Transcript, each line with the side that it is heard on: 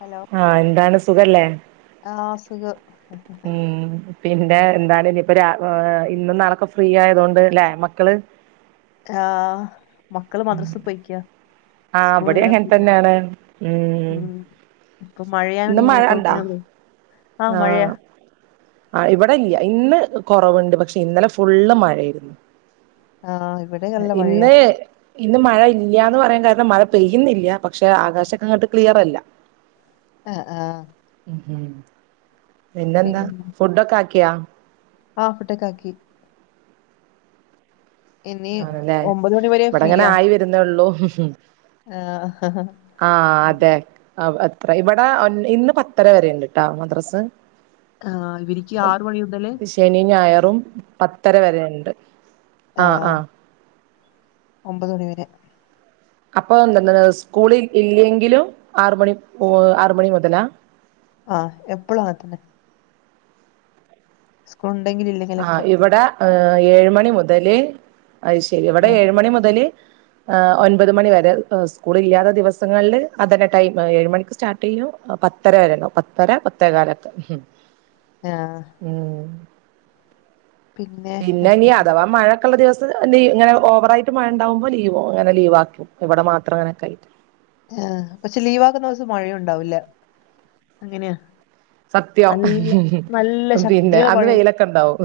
left: Hello
right: ആഹ് എന്താണ് സുഖല്ലേ.
left: ആഹ് സുഖം.
right: ഉം പിന്നെ എന്താണ് ഇനിയിപ്പ രാ അഹ് ഇന്ന് നാളേക്കെ ഫ്രീ ആയതൊണ്ട്ല്ലേ മക്കള്
left: ആഹ് മക്കള് മദ്രസെ പോയിക്ക.
right: ആഹ് ഇവടിം
left: സ്കൂളില
right: അങ്ങൻ
left: പിന്നെ
right: തന്നേണ്
left: ഉം ഇപ്പൊ മഴയാണ്
right: ഇന്ന് മഴ
left: ഇങ്ങനെ [unintelligible]
right: ഇണ്ടാ ആഹ് ആഹ് ഇവിടെ ഇല്ല്യ ഇന്ന് കൊറവിണ്ട് പക്ഷെ ഇന്നലെ ഫുള്ള് മഴേയിരുന്നു.
left: ആഹ് ഇവിടെ നല്ല മഴയാ
right: ഇന്ന് ഇന്ന് മഴ ഇല്ല്യാന്ന് പറയാൻ കാരണം മഴ പെയ്യുന്നില്ല പക്ഷെ ആകാശക്കെ അങ്ങട്ട് ക്ലിയറല്ല.
left: അഹ് ആഹ്
right: ഉം ഉം പിന്നെന്താ
left: പിന്നെ
right: ഫുഡൊക്കെ ആക്കിയാ.
left: ആഹ് ഫുഡക്കാക്കി. ഇനി
right: ആണല്ലേ
left: ഒമ്പത് മണി വരെ
right: ഇവിടെ അങ്ങനെ
left: ഫ്രീയാ
right: ആയി വ രുന്നെയൊള്ളു
left: ആഹ്
right: ആഹ് അതെ അവ് അത്ര ഇവിടാ ഒൻ ഇന്ന് പത്തര വരെയിണ്ടിട്ടാ മദ്രസ്.
left: ആഹ് ഇവരിക്ക് ആറ്മണി മുതല്
right: ശനിം ഞായറും പത്തര വരെയെണ്ട്.
left: ആഹ് ഒമ്പത് മണി വരെ.
right: അപ്പൊ എന്താണത് സ്കൂളിൽ ഇല്ലെങ്കിലും ആറ് മണി ഓഹ് ആറ്മണി മുതലാ
left: ആഹ് എപ്പളും അങ്ങനെ തന്നെ സ്കൂൾ എണ്ടെങ്കിലും ഇല്ലെ
right: ആഹ് ഇവിടാ ഏഹ് ഏഴ് മണി മുതല് അയ് ശെരി ഇവിടെ
left: ആഹ്
right: ഏഴുമണി മുതല് എഹ് ഒൻപത് മണി വരെ സ്കൂളില്ലാത്ത ദിവസങ്ങളില് അതന്നെ ടൈം ഏഴ് മണിക്ക് സ്റ്റാർട്ട് ചെയ്യും. പത്തര വരേണ്ടാവും പത്തര പത്തേകാലൊക്കെ
left: ആഹ്
right: ഉം പിന്നെ ഇനി അഥവാ മഴ [unintelligible] ദിവസ് ഇങ്ങനെ ഓവറായിട്ട് മഴയണ്ടാവുമ്പോ ലീവോ അങ്ങനെ ലീവാക്കും ഇവിടെ മാത്രം അങ്ങനെയൊക്കായിട്ട്
left: ആഹ് പക്ഷെ ലീവാക്കുന്ന ദിവസം മഴയുണ്ടാവൂല്ല അങ്ങനെയാ
right: സത്യം
left: നല്ല നല്ല
right: പിന്നെ അന്ന് വെയിലൊക്കണ്ടാവും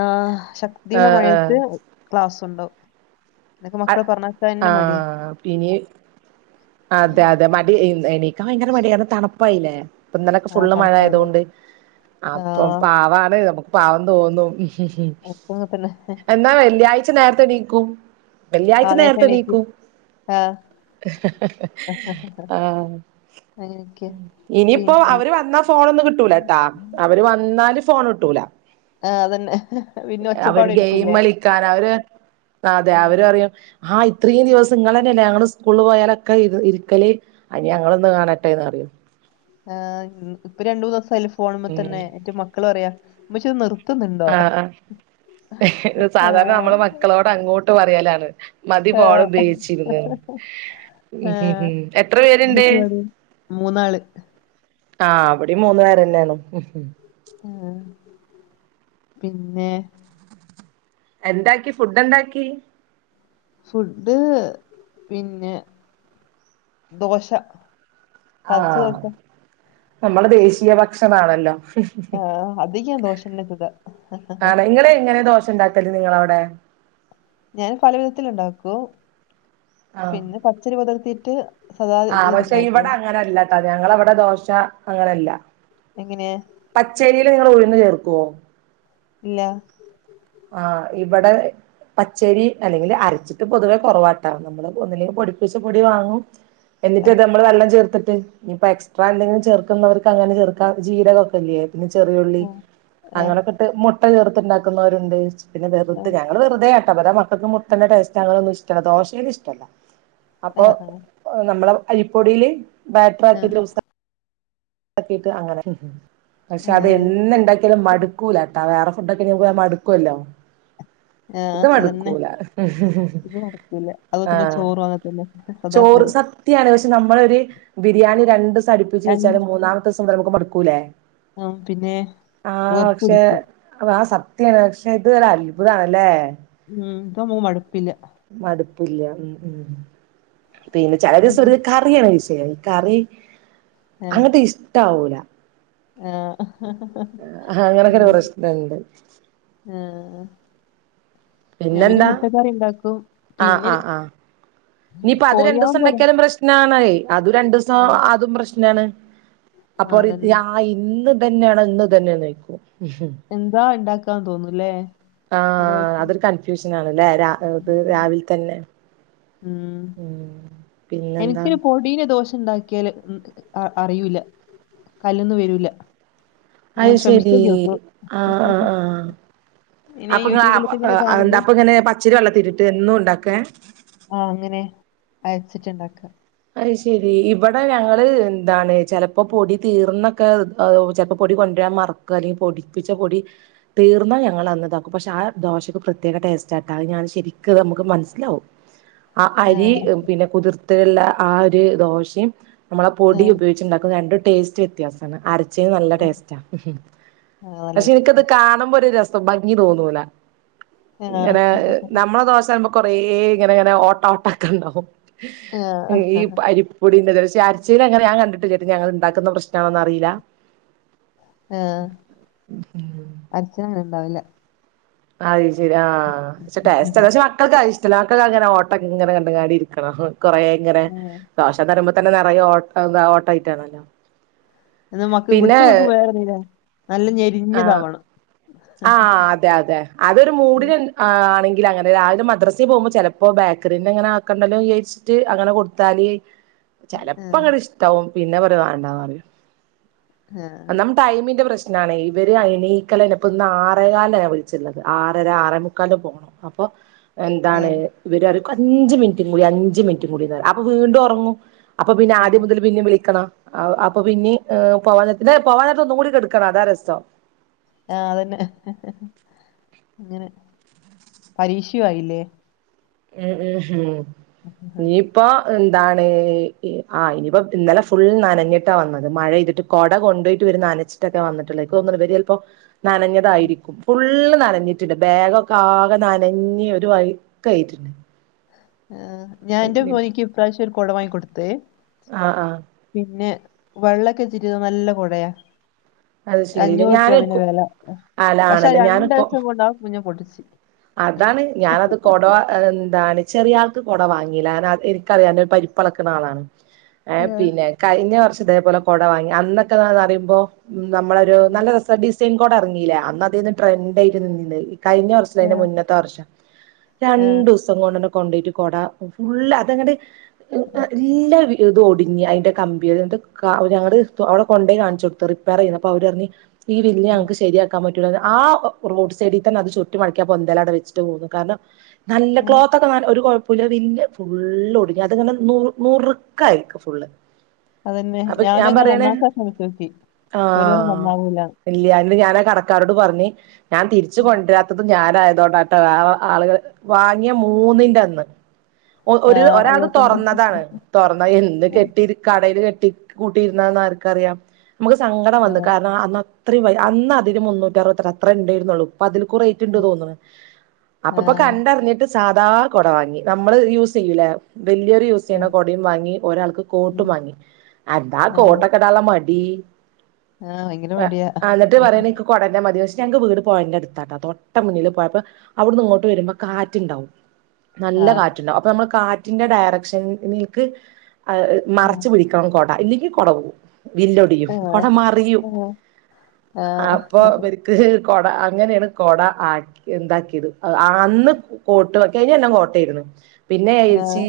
left: ആഹ് ശക്തിയുള മഴയത്തു ക്ലാസ്സൊണ്ടാകും
right: [unintelligible] ആഹ് [unintelligible] അതെ അതെ മടി എണീക്കാ ഭയങ്കര മടിയാ കാരണംതണുപ്പായില്ലേ ഇപ്പ ഇന്നലൊക്കെ
left: ആ
right: ഫുള്ള് മഴ ആയത
left: കണക്കായില്ലേ
right: കൊണ്ട്
left: ആ
right: അപ്പൊ പാവാണ് നമുക്ക് പാവം തോന്നും
left: ഒക്കെ അങ്ങനെ തന്നെ
right: എന്നാ വെള്ളിയാഴ്ച നേരത്തെനീക്കും
left: ആ
right: വെള്ളിയാഴ്ച
left: നേരത്തെ എണീക്ക്
right: നേരത്തെനീക്കും
left: ആ
right: ആഹ്
left: അങ്ങനെക്കെ
right: ഇനിയിപ്പോ അവര് വന്നാ ഫോണൊന്നും കിട്ടൂലേട്ടാ അവര് വന്നാല് ഫോൺ ട്ടൂല
left: ആ അതന്നെ പിന്നെ
right: അവര് ഗെയിം
left: ഒച്ചപ്പാടായിരിക്കില്ലേ
right: കളിക്കാനാ അവര് ആഹ് അതെ
left: ആ,
right: അവര് ആഹ് ഇത്രയും ദിവസം നിങ്ങൾ തന്നെയല്ലേ ഞങ്ങള് സ്കൂളിൽ പോയാലൊക്കെ ഇത് ഇരിക്കല് അനി ഞങ്ങളൊന്ന് കാണട്ടെന്നറിയു
left: ആഹ് ഇപ്പൊ രണ്ടു മൂന്നിസായിലെ ഫോണ് മ്മതന്നെ എന്നിട്ട് മക്കള് പർയാ ഉമ്മച്ചി ഒന്ന് നിർ
right: ആഹ് ആഹ്
left: ആ,
right: സാധാരണ നമ്മള് മക്കളോട് അങ്ങോട്ട് പറയലാണ്. മതി
left: ആ,
right: ഫോൺ ഉപയോഗിച്ചിരുന്ന്
left: ആ,
right: ഉ ഹ എത്ര പേരുണ്ട്.
left: ഉമ്മച്ചി പറയും മൂന്നാള്
right: ആഹ് വിടെയും മൂന്നു പേരന്നെയാണ് ഉം
left: ആഹ് പിന്നെ
right: എന്താക്കി ഫുഡ് എന്താക്കി
left: ഫുഡ് പിന്നെ ദോശ പച്ച
right: ആഹ്
left: ദോശ
right: നമ്മടെ ദേശീയ ഭക്ഷണാണല്ലോ
left: ആഹ് അധികംദോഷല്ലാത്തതാ
right: ങ്ങനെ ദോശ ഉണ്ടാക്കി [unintelligible] നിങ്ങള അവിടെ
left: ഞാൻ പല വിധത്തി ഉണ്ടാക്കും
right: ആഹ്
left: പിന്നെ പച്ചരി കുതിർത്തിട്ട് സദാ ഇതിലണ്ടാക്കോ
right: അതെ ഞങ്ങള അവിടെ ദോശ അങ്ങനെല്ല
left: എങ്ങനെ
right: പച്ചരീല് നിങ്ങളുഴുന്ന് ചേർക്കുവോ
left: ഇല്ല
right: ആഹ് ഇവിടെ പച്ചരി അല്ലെങ്കിൽ അരച്ചിട്ട് പൊതുവേ കൊറവാട്ട നമ്മള് ഒന്നുല്ലേൽ പൊടിപ്പിച്ച് പൊടി വാങ്ങും എന്നിട്ട്
left: ആ
right: അത് നമ്മള് വെള്ളം ചേർത്തിട്ട് ഇനി ഇപ്പൊ എക്സ്ട്രാ എന്തെങ്കിലും ചേർക്കുന്നവർക്ക് അങ്ങനെ ചേർക്കാ ജീരകക്കൊല്ല്യെ പിന്നെ ചെറിയുള്ളി
left: ആ ആ
right: അങ്ങനൊക്കെ ഇട്ട് മുട്ട ചേർത്ത്ണ്ടാക്കുന്നവര്ണ്ട്. പിന്നെ
left: ആ
right: വെറുതെ ഞ ഇവ്ടെ വെറുതെ ആട്ടാ ഇവ്ടെ മക്കൾക്ക് മുട്ടന്റെ ടേസ്റ്റ് അങ്ങനൊന്നും ഇഷ്ടല്ല ദോശേല് ഇഷ്ടല്ല
left: ആ
right: അപ്പൊ നമ്മള് അരിപ്പൊടിയില്
left: ആ
right: ബാറ്ററാക്കി ലൂസാ താക്കീട്ട് അങ്ങനെ.
left: ആ
right: പക്ഷെ അത് എന്ന് ഇണ്ടാക്കിയാലും മടു ക്കൂലാട്ടാ വേറെ ഫുഡ് ഒക്കെ [unintelligible] മടുക്കുവല്ലോ?
left: ആ
right: ഇത്
left: അതന്നെ
right: മടുക്കൂല
left: ഇത് മടുക്കൂല അതുപോലെ തന്നെ
right: ആഹ
left: ചോറും അങ്ങനെ തന്നെ സദാ
right: ചോറ് സ ത്തിയാണ് പക്ഷെ നമ്മള് ഒര് ബിരിയാണി രണ്ടൂസം അടിപ്പിച്ച്
left: എണ്ണ
right: വെച്ചാല് മൂന്നാമത്തെ ദിവസം മുതല് നമുക്ക് മടുക്കൂല്ലേ
left: ആഹ് പിന്നെ വെറുപ്പ് പിടിക്കും.
right: ആഹ് സത്യാണ് പക്ഷെ ഇത് ഒരു അത്ഭുതാണല്ലേ
left: ഉം. ഇപ്പ മ്മക്ക് മടുപ്പില്ല.
right: മടുപ്പില്ല ഉം ഉം. പിന്നെ ചെല ദിവസം
left: ഉം,
right: ഒരു കാ കറിയാണ് വിഷയം കറി അങ്ങട്ട് ഇഷ്ടവൂല
left: ആഹ
right: അഹ അങ്ങനെയൊക്കെരു പ്രശ്ണണ്ട്
left: ആഹ് ആഹ് നാവിന്
right: പിന്നെന്താ
left: മുട്ടക്കറി ഉണ്ടാക്കും
right: ആഹ്
left: പിന്നെ
right: ആഹ് ആഹ്
left: കോഴിയാ പൊരേ
right: ണണ് അതും രണ്ടുസം അതും പ്രശ്നാണ്
left: ആ,
right: അപ്പൊ റി
left: അതന്നെ
right: ആഹ് ഇന്ന് ഇതന്നെയാണോ ഇന്ന്തന്നെ ന്നോയ്ക്കും
left: എന്താ ഇണ്ടാക്കാന്ന് തോന്നൂ ല്ലേ
right: ആ അതൊരു കൺഫ്യൂഷ്നാണ്ലേ രാ
left: ദിവസം
right: രാവിൽ തന്നെ
left: ഉം
right: ഉം പിന്നെന്താ
left: എനിക്ക് കോ ടീനെ ഒരു ദോഷ ഉണ്ടാക്കിയാല് അ അറിയൂല്ല കല്ല്ന്നു വെരൂല്ല
right: അയ് ശരി ആഹ് ആഹ് ആഹ്
left: ഇനി ഞാൻ
right: അപ്പൊ ഇങ്ങ അപ്പൊ
left: യൂട്യൂബിലൊക്കെ ഇങ്ങനെ
right: എന്താ
left: കാണുമ്പോ
right: അപ്പൊ ഇങ്ങനെ പച്ചരി വെള്ളത്തിരിട്ട് എന്നും ഉണ്ടാക്കെ
left: ആ അങ്ങനെ അയച്ചിട്ട്ണ്ടാക്ക
right: അയ്യ് ശെരി ഇവടെ ഞങ്ങള് എന്താണ് ചെലപ്പോ പൊടി തീർന്നൊക്കെ ചെലപ്പം പൊടി കൊണ്ടരാൻ മറ ക്കാലി പൊടിപ്പിച്ച പൊടി തീർന്നാൽ ഞങ്ങള അന്നതാക്കും പക്ഷെ ആ ദോശയ്ക്ക് പ്രത്യേക ടെസ്റ്റട്ടോ അഹ്‌ ഞാന് ശെരിക്ക് നമ്മക്ക് മനസ്സിലാവും ആ അരി പിന്നെ കുതിർത്തയല്ല ആ ഒരു ദോശി നമ്മൾ
left: ആ,
right: പൊടി ഉപയോഗിച്ചിണ്ടാക്കുന്ന രണ്ടും ടേസ്റ്റ് വെ അരച്ചേന് നല്ല
left: ആ,
right: ടേസ്റ്റ
left: ആ,
right: പക്ഷെ
left: നല്ലത്
right: എനിക്കത് കാണുമ്പോരു ര ഭംഗി തോന്നൂല
left: ആ,
right: ഇങ്ങനെ നമ്മളെ ദോശാവുമ്പോ കൊറേ ഇങ്ങനെ ഇങ്ങനെ ഓട്ട ഓട്ടക്കെ ഉണ്ടാവും ഈ
left: ആ,
right: അരി പൊടിന്റെ പക്ഷേ അരിച്ചീനങ്ങനെ ഞാൻ കണ്ടിട്ടില്ലേട്ടോ ഞങ്ങള് ഇണ്ടാക്കുന്ന പ്രശ്നാണോ എന്ന് അറിയൂല
left: ആഹ് അരച്ചാ അങ്ങനെ ഉണ്ടാവൂല
right: അഹ് ശരി ആ പഷേ ടെസ്റ്റ് അതാ ക്ഷേ വ കൾക്ക് അയ് ഇഷ്ടല്ല മകൾക്ക് അങ്ങനെ ഓട്ട ഇങ്ങനെ കണ്ടുകാണ്ട് ഇരിക്കണം കൊറെ ഇങ്ങനെ
left: ആ.
right: ദോശന്നിറിമ്പതന്നെ നറയെ ഓ ഓട്ട ആയിട്ടാണല്ലോ
left: എന്നാമ്മാക്ക് വിട്ടംവക്ക് വേഗം നല്ല ഞെരിഞ്ഞതാവാണം
right: ആ അതെ അതെ അതൊരു മൂടിന ആ ആണെങ്കിൽഅങ്ങനെ രാവിലെ മദ്രസി പോവുമ്പോ ചെലപ്പോ ബേക്കറിന്നെങ്ങനെ ആക്കണ്ടല്ലോ വിചാ ഇസ്റ്റ് അങ്ങനെ കൊടുത്താല്
left: ആ, ആ,
right: ചെലപ്പ അങ്ങട്ട് ഇഷ്ടാവും പിന്നെ പറയു വേണ്ട റിയും
left: ആഹ്
right: ടൈമിന്റെ പ്രശ്നാണ് ഇവര് അയ്നീക്കലല്ലേ ഇപ്പ ഇന്ന് ആറേകാൽന ഞാൻ വിളിച്ചിരുന്നത് ആറര ആറമുക്കാൽന് പോണം അപ്പൊ
left: ആ,
right: എന്താണ് ഇവരറിം അഞ്ച് മിൻറ്റും കൂടി അഞ്ച് മിൻറ്റും കൂടി അപ്പം വീണ്ടും ഉറങ്ങും അപ്പ പിന്നെ
left: ആ,
right: ആദ്യം മുതൽ പിന്നെ വിളിക്കണം അപ്പൊ പിന്നിം പോവ പോവാനേരത് ഒന്നും കൂടി ഇങ്ങ് കിടക്കണം അതാ രസം
left: ആഹ് അതന്നെ ഹ് ഹ് അങ്ങനെ പരീക്ഷു ആയില്ലേ
right: ഉം ഉ ഉം
left: ആ,
right: ഇ ഇപ്പൊ എന്താണ് ആ ഇനിയിപ്പം ഇന്നലെ ഫുൾ നനഞ്ഞിട്ടാ വന്നത് മഴെയ്തിട്ട് കൊട കൊണ്ടയിട്ട് ഇവര് നനച്ചിട്ടട്ടോ വന്നിട്ടുള്ളത് ഇൻക്ക് തോന്ന്ണ് ഇവര് ചെലപ്പം
left: ആ.
right: നനഞ്ഞതായിരിക്കും ഫുള്ള് നനഞ്ഞിട്ടുണ്ട് ബാഗൊക്കെ ആകെ നനഞ്ഞി ഒരു വൈ കൈട്ടിണ്
left: ആഹ് ഞാൻന്റെ മോന്ക്ക് ഇ പ്രാവിശ്യം ഒരു കൊട വാങ്ങി കൊടുത്തേ
right: ആഹ് ആഹ്
left: പിന്നെ വെള്ളൊക്കെ ചിട്ട് നല്ല കുടയാ
right: അത് ശരില്ലേ
left: അഞ്ഞൂർർപ്യ
right: ഞാന്
left: അതിനു വില
right: അല്ല
left: പക്ഷെ അത്
right: ആണല്ലേ ഞാന്
left: രണ്ടേസം കൊണ്ട ആ കുഞ്ഞ പൊട്ടിച്ച്
right: അതാണ് ഞാനത് കൊട വ അത് എന്താണ് ചെറിയ ആൾക്ക് കൊട വാങ്ങീല ന്ന അ ഇൻക്കറിയാന് പരിപ്പളക്ക്ണ ആളാണ് ഏ
left: ഏഹ്
right: പിന്നെ കഴിഞ്ഞ വർഷം ഇതേപോലെ കൊട വാങ്ങി അന്നൊക്കെ ഇതാണ് അറിയുമ്പോ നമ്മളരു
left: ഏഹ്
right: നല്ല രസ ഡിസൈൻ കൊട എറങ്ങീലെ അന്ന അതേനി ട്രെൻഡ ആയിട്ട് നിന്നീന്നേ കഴിഞ്ഞ വർ അയ്ന്റെ മുന്നത്തെ വർഷം
left: ഏഹ്
right: രണ്ടും സ് ങ്ങണ്ട് കൊണ്ടോയിട്ട് കൊട ഫുള്ള് അതങ്ങണ്ട് എ ല്ല വി ഇത് ഒടിഞ്ഞ് അതിന്റെ കമ്പി അ ഞങ്ങള് അവിടെ കൊണ്ട പോയി കാണിച്ചു കൊടുത്തു റിപ്പയർ ചെയ്യുന്നു അപ്പോ അവരറിഞ് ഈ വില്ല് ഞങ്ങക്ക് ശരിയാക്കാം പറ്റൂലാന്ന് ആ റോഡ്സൈഡി തന്നെ അത് ചു മടക്കി ആ പൊന്തേല അടെ വെച്ചട്ട് പോന്നു കാരണം നല്ല
left: ഏഹ്
right: ക്ലോത്ത് ഒക്കെ നൽ ഒരു കൊഴ് പുലവില്ല് ഫുള്ള് ഒടിഞ് അത്ങ്ങനെ നുർ നുർക്കയ്ക്ക ഫുള്ള്
left: അതന്നെ
right: അപ്പൊ
left: ഞാനു
right: ഞാൻ
left: ങ്ങനെ
right: പറയണേ
left: ഒന്നാമത്തഷ്ണം വെച്ചോക്കി ക്ഷെ ഓല് പറ
right: ആഹ്
left: നന്നാവൂല്ലന്ന്
right: ഇല്ല ന്നിട്ട് ഞാനാ കടക്കാരോട് പറഞ്ഞ് ഞാൻ തിരിച്ച് കൊണ്ടരാ ത് ഞാനായതോണ്ടാട്ട വേറെ ആളുകൾ വാങ്ങിയ മൂന്നിന്റെ അന്ന് ഒ ഒരു
left: ആഹ്
right: ഒരാൾത്
left: അതുപോലെ തന്നെ
right: തുറന്നതാണ് തുറന്ന എന്ന് കെട്ടി കടൽ കെട്ടി കൂട്ടിയിരുന്നന്ന് ആർക്ക അറിയാം നമുക്ക് സങ്കടം വന്നു
left: ആഹ്
right: കാരണം അന്ന അത്രയും വെല അന്ന് അതിന് മുന്നൂറ്റി അറുവത്തി ക്കെ അത്ര ഉണ്ടായിരുന്നുള്ളൂ പ്പ അതിൽ കുറെ ട്ടി ണ്ട് തോന്നണ് അപ്പപ്പോ കണ്ടറിഞ്ഞിട്ട് സാധാ കൊട വാങ്ങി നമ്മള് യൂസ് ചെയ്യൂലെ വല്യോര് യൂസ്
left: ആഹ്
right: ചെയ്യണ
left: ആഹ്
right: കൊടയും വാങ്ങി ഒരാൾക്ക് കോട്ടും വാങ്ങി. അതാ കോട്ടൊക്കെടാള്ള മടി
left: ആ ഭയങ്കര മടിയാ
right: കൊടന്നെ മതി പശ് ഞങ്ങ്ക്ക്‌ വീട് പൊഴന്റെട് ത്താട്ടാ തൊട്ട മുന്നില് പോഴ പ്പോ അവിടുന്ന് ഇങ്ങോട്ട് വരുമ്പോ കാറ്റുണ്ടാവും നല്ല
left: ആഹ്
right: കാറ്റുണ്ടാവും അപ്പൊ നമ്മൾ കാറ്റിന്റെ ഡയറക്ഷൻനിൽക്ക്
left: ആഹ്
right: മറച്ച് പിടി ക്കൺ കൊട ഇല്ലെങ്കിൽ കുട പോവും വില്ലൊടിയും
left: ആഹ്
right: കൊടെ മറിയും
left: ആഹ്
right: അപ്പൊ കൊട അങ്ങനെയാണ് കൊട ആക്കി എന്താക്കിയത് അ ആന്ന് കോട്ട് കഴിഞ്ഞൊല്ലം കോട്ടേര്ന്ന് പിന്നെ
left: ആഹ്
right: എര്ച്ചീ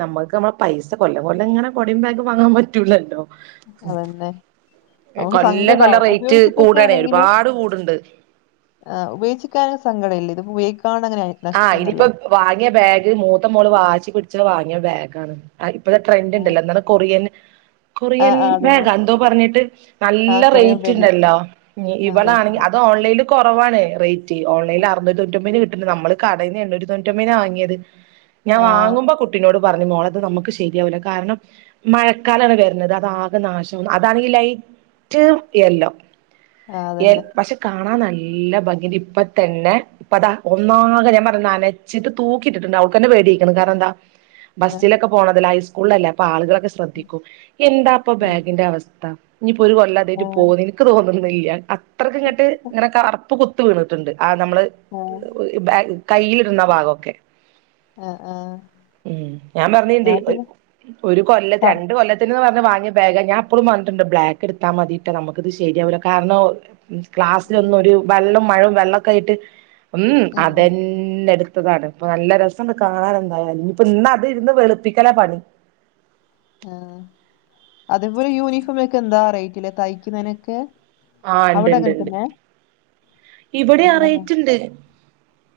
right: നമ്മുക്ക് നമ്മെ പൈസ കൊല്ലം കൊല്ലം ഇങ്ങനെ കൊടിയ ബാഗ് വാങ്ങാൻ പറ്റൂലല്ലോ
left: അതന്നെ നമുക്ക് സങ്കടാവും ഉപയോഗിച്ചിട്ടൊക്കെണെങ്കില്
right: ആട് കൂടുണ്ട്
left: ആ ഉപയോഗിച്ച്ക്ക്ആണെ സങ്കട ഇല്ല ഇതിപ്പോ ഉയോഗിക്കാണ്ട് അങ്ങനെയായി
right: ആ ഇനിയിപ്പോ വാങ്ങിയ ബാഗ് മൂത്ത മോള് വാശി പിടിച്ച വാങ്ങിയ ബാഗ് ആണ് ആ ഇപ്പതെ ട്രെൻ്
left: ആഹ്
right: ണ്ടല്ലോ എന്താണ് കൊറിയൻ കൊറിയൻ
left: ആഹ് അതന്നെ
right: ബേഗോ എന്തോ പറഞ്ഞിട്ട്
left: ആ
right: നല്ല
left: കൊറിയൻ
right: റേറ്റ്
left: ബേബി
right: ഉണ്ടല്ലോ ഞ്ഞി
left: ആ
right: ഇവളാണെങ്കി
left: റേറ്റിന്റെ
right: അത് ഓൺലൈനിൽ കുറവാണ് റേറ്റ് ഓൺലൈനിൽ അറുന്നൂറ്റി തൊൂറ്റമ്പന് കിട്ടണ്ട് നമ്മള് കടേന്ന് എണ്ണൂറ്റിതൊണ്ണൂറ്റൊമ്പിനാ വാങ്ങിയത് ഞാൻ
left: ആ
right: വാങ്ങുമ്പോ കു കുട്ടിനോട് പറഞ് മോളേത് നമുക്ക് ശരിയാവില്ല കാരണം മഴക്കാലാണ് വരുന്നത് അതാകെ നാശാവുന്ന് അതാണെങ്കി ലൈറ്റ് എല്ലോ
left: ആ
right: ഏൽ
left: അതന്നെ
right: പക്ഷെ കാണാൻ നല്ല ഭംഗിണ്ട് ഇപ്പ തന്നെ ഇപ്പതാ ഒന്നാക് ഞാൻ പറഞ്ഞ നനച്ചിട്ട് തൂക്കിട്ടിട്ടുണ്ട് അവൾക്ക്ന്നെ പേടിയ്ക്ക്ണ് കാരണം എന്താ
left: ആ,
right: ബസ്സിലൊക്കെ പോണതല്ലേ ഹൈസ്കൂളിലല്ലേ അപ്പ ആളുകളൊക്കെ ശ്രദ്ധിക്കും എന്താപ്പൊ
left: ആ,
right: ബാഗിന്റെ അവസ്ഥ ഇനിപ്പോ ഒരു കൊല്ല അതെയ്റ്റ്
left: ആ,
right: പോകുന്നു എനിക്ക് തോന്നുന്നില്ല ട്ടാ അത്രയ്ക്ക് ഇങ്ങട്ട് ഇങ്ങനെ കറുപ്പ് കുത്ത് വീണിട്ടുണ്ട് ആ നമ്മള്
left: ഉം
right: ഈ ബാഗ് കയ്യിലിട്ന്ന ഭാഗക്കെ
left: ആ, ആ.
right: ഉം ഞാൻ പറഞ്ഞീണ്ട് ഒരു കൊല്ലത്ത്
left: ആ,
right: രണ്ട് കൊല്ലത്ത് ന്ന് പറഞ് വാങ്ങിയ ബാഗ ഞാൻ അപ്പളും പർഞ്ഞിട്ടുണ്ട് ബ്ലക്ക് എട്ത്താ മതിട്ടാ നമുക്കത് ശരിയാവല്ല കാരണം ക്ലാസ്സിലൊന്നും ഒരു വെള്ളം മഴവും വെള്ളമൊക്കെ ആയിട്ട് ഉം
left: ആ,
right: അതന്നെ ന്നെടുത്തതാണ് ഇപ്പൊ നല്ല രസം കാണാൻ എന്തായാലനിയിപ്പ ഇന്ന അതി ഇരുന്ന് വെളുപ്പിക്കല പണി
left: ആ അതേപോലെ യൂണിഫോമ ഒക്കെ എന്താ റേറ്റില തയ്ക്കുന്നതിനൊക്കെ
right: ആ ണ്ട്
left: അവിടെ
right: ണ്ട്
left: അങ്ങനെ
right: ണ്ട്
left: തന്നെ
right: ഇബടി ആ
left: നല്ലതാ
right: റയ്റ്റ്ണ്ട്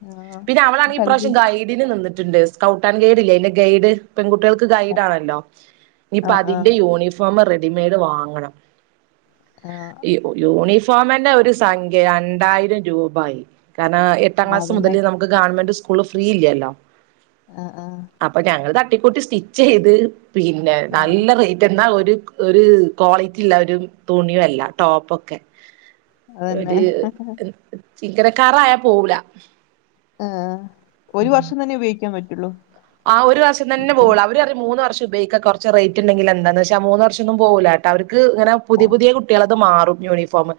left: ആ
right: പിന്നെ അവളാണെങ്കി ഇ
left: കൽവി
right: പ്രാവശ്യം കായി ട്ടിന് നിന്നിട്ട്ണ്ട് സ്കൗട്ട ആൻ ഗൈഡ് ഇല്ലേ അയ്ന്റെ ഗൈഡ് പെൺകുട്ടികൾക്ക് ഗൈഡ് ആണല്ലോ ഇനിയിപ്പ
left: ആ ആ
right: അതിന്റെ യൂണിഫോം റെഡിമെയ്ഡ് വാങ്ങണം
left: ആ
right: യൂണിഫോമനെ ഒരു സംഖ്യ രണ്ടായിരം രൂപായി കാരണം എട്ടാം
left: ആ,
right: ക്ലാസ്
left: അതന്നെ
right: മുതൽ നമുക്ക് ഗവൺമെന്റ് സ്കൂള് ഫ്രീ ഇല്ലല്ലോ
left: ആഹ ആ
right: അപ്പൊ ഞങ്ങത് തട്ടിക്കൂട്ടി സ്റ്റിച്ച് ചെയ്ത് പിന്നെ
left: ആ,
right: നല്ല റ എന്നാ ഒരു ഒരു ക്വാളിറ്റി ഇല്ല ഒരു തുണിയുംല്ല ടോപ്പ ഒക്കെ
left: അതന്നെ
right: ഒരു ചിങ്ങനക്കറയാാ പോവല
left: ആഏ ഒരു വർഷം തന്നെ ഉപയോഗിക്കാൻ പറ്റുള്ളൂ
right: ആ ഒരു വർഷംതന്നെ
left: പിന്നെ,
right: പോളൂ അവര അറിയും മൂന്ന് വർഷം ഉപയോഗിക്ക കുറ റേറ്റ് ഉണ്ടെങ്ക എന്താന്ന്െച്ചാൽ മൂന്ന് വർഷ ഒന്നും പോകില്ല കേട്ട അവർക്ക് ഇങ്ങനെ
left: ആ
right: പുതി പുതിയ കുട്ടികളത് മാറും യൂണിഫോം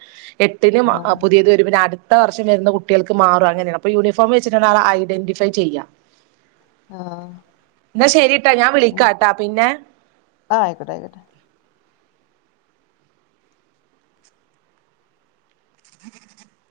right: എട്ടിന്
left: ആ
right: പുതിയത് വരും പിന്നെ അടു അത്ത വർഷം വര കുട്ടികൾക്ക് മാറും അങ്ങനെയാണ് അപ്പൊ യൂണഫോം വെച്ചിട്ടണ്ടങ്ക ആ ഐഡന്റിഫൈ ചെയ്യുക
left: ആ
right: എന്നാ ശരിട്ടാ ഞാൻ വിളിക്കാട്ടാ പിന്നെ
left: ആഹ ആയിക്കട്ടെ ആയിക്കട്ടെ
right: [unintelligible]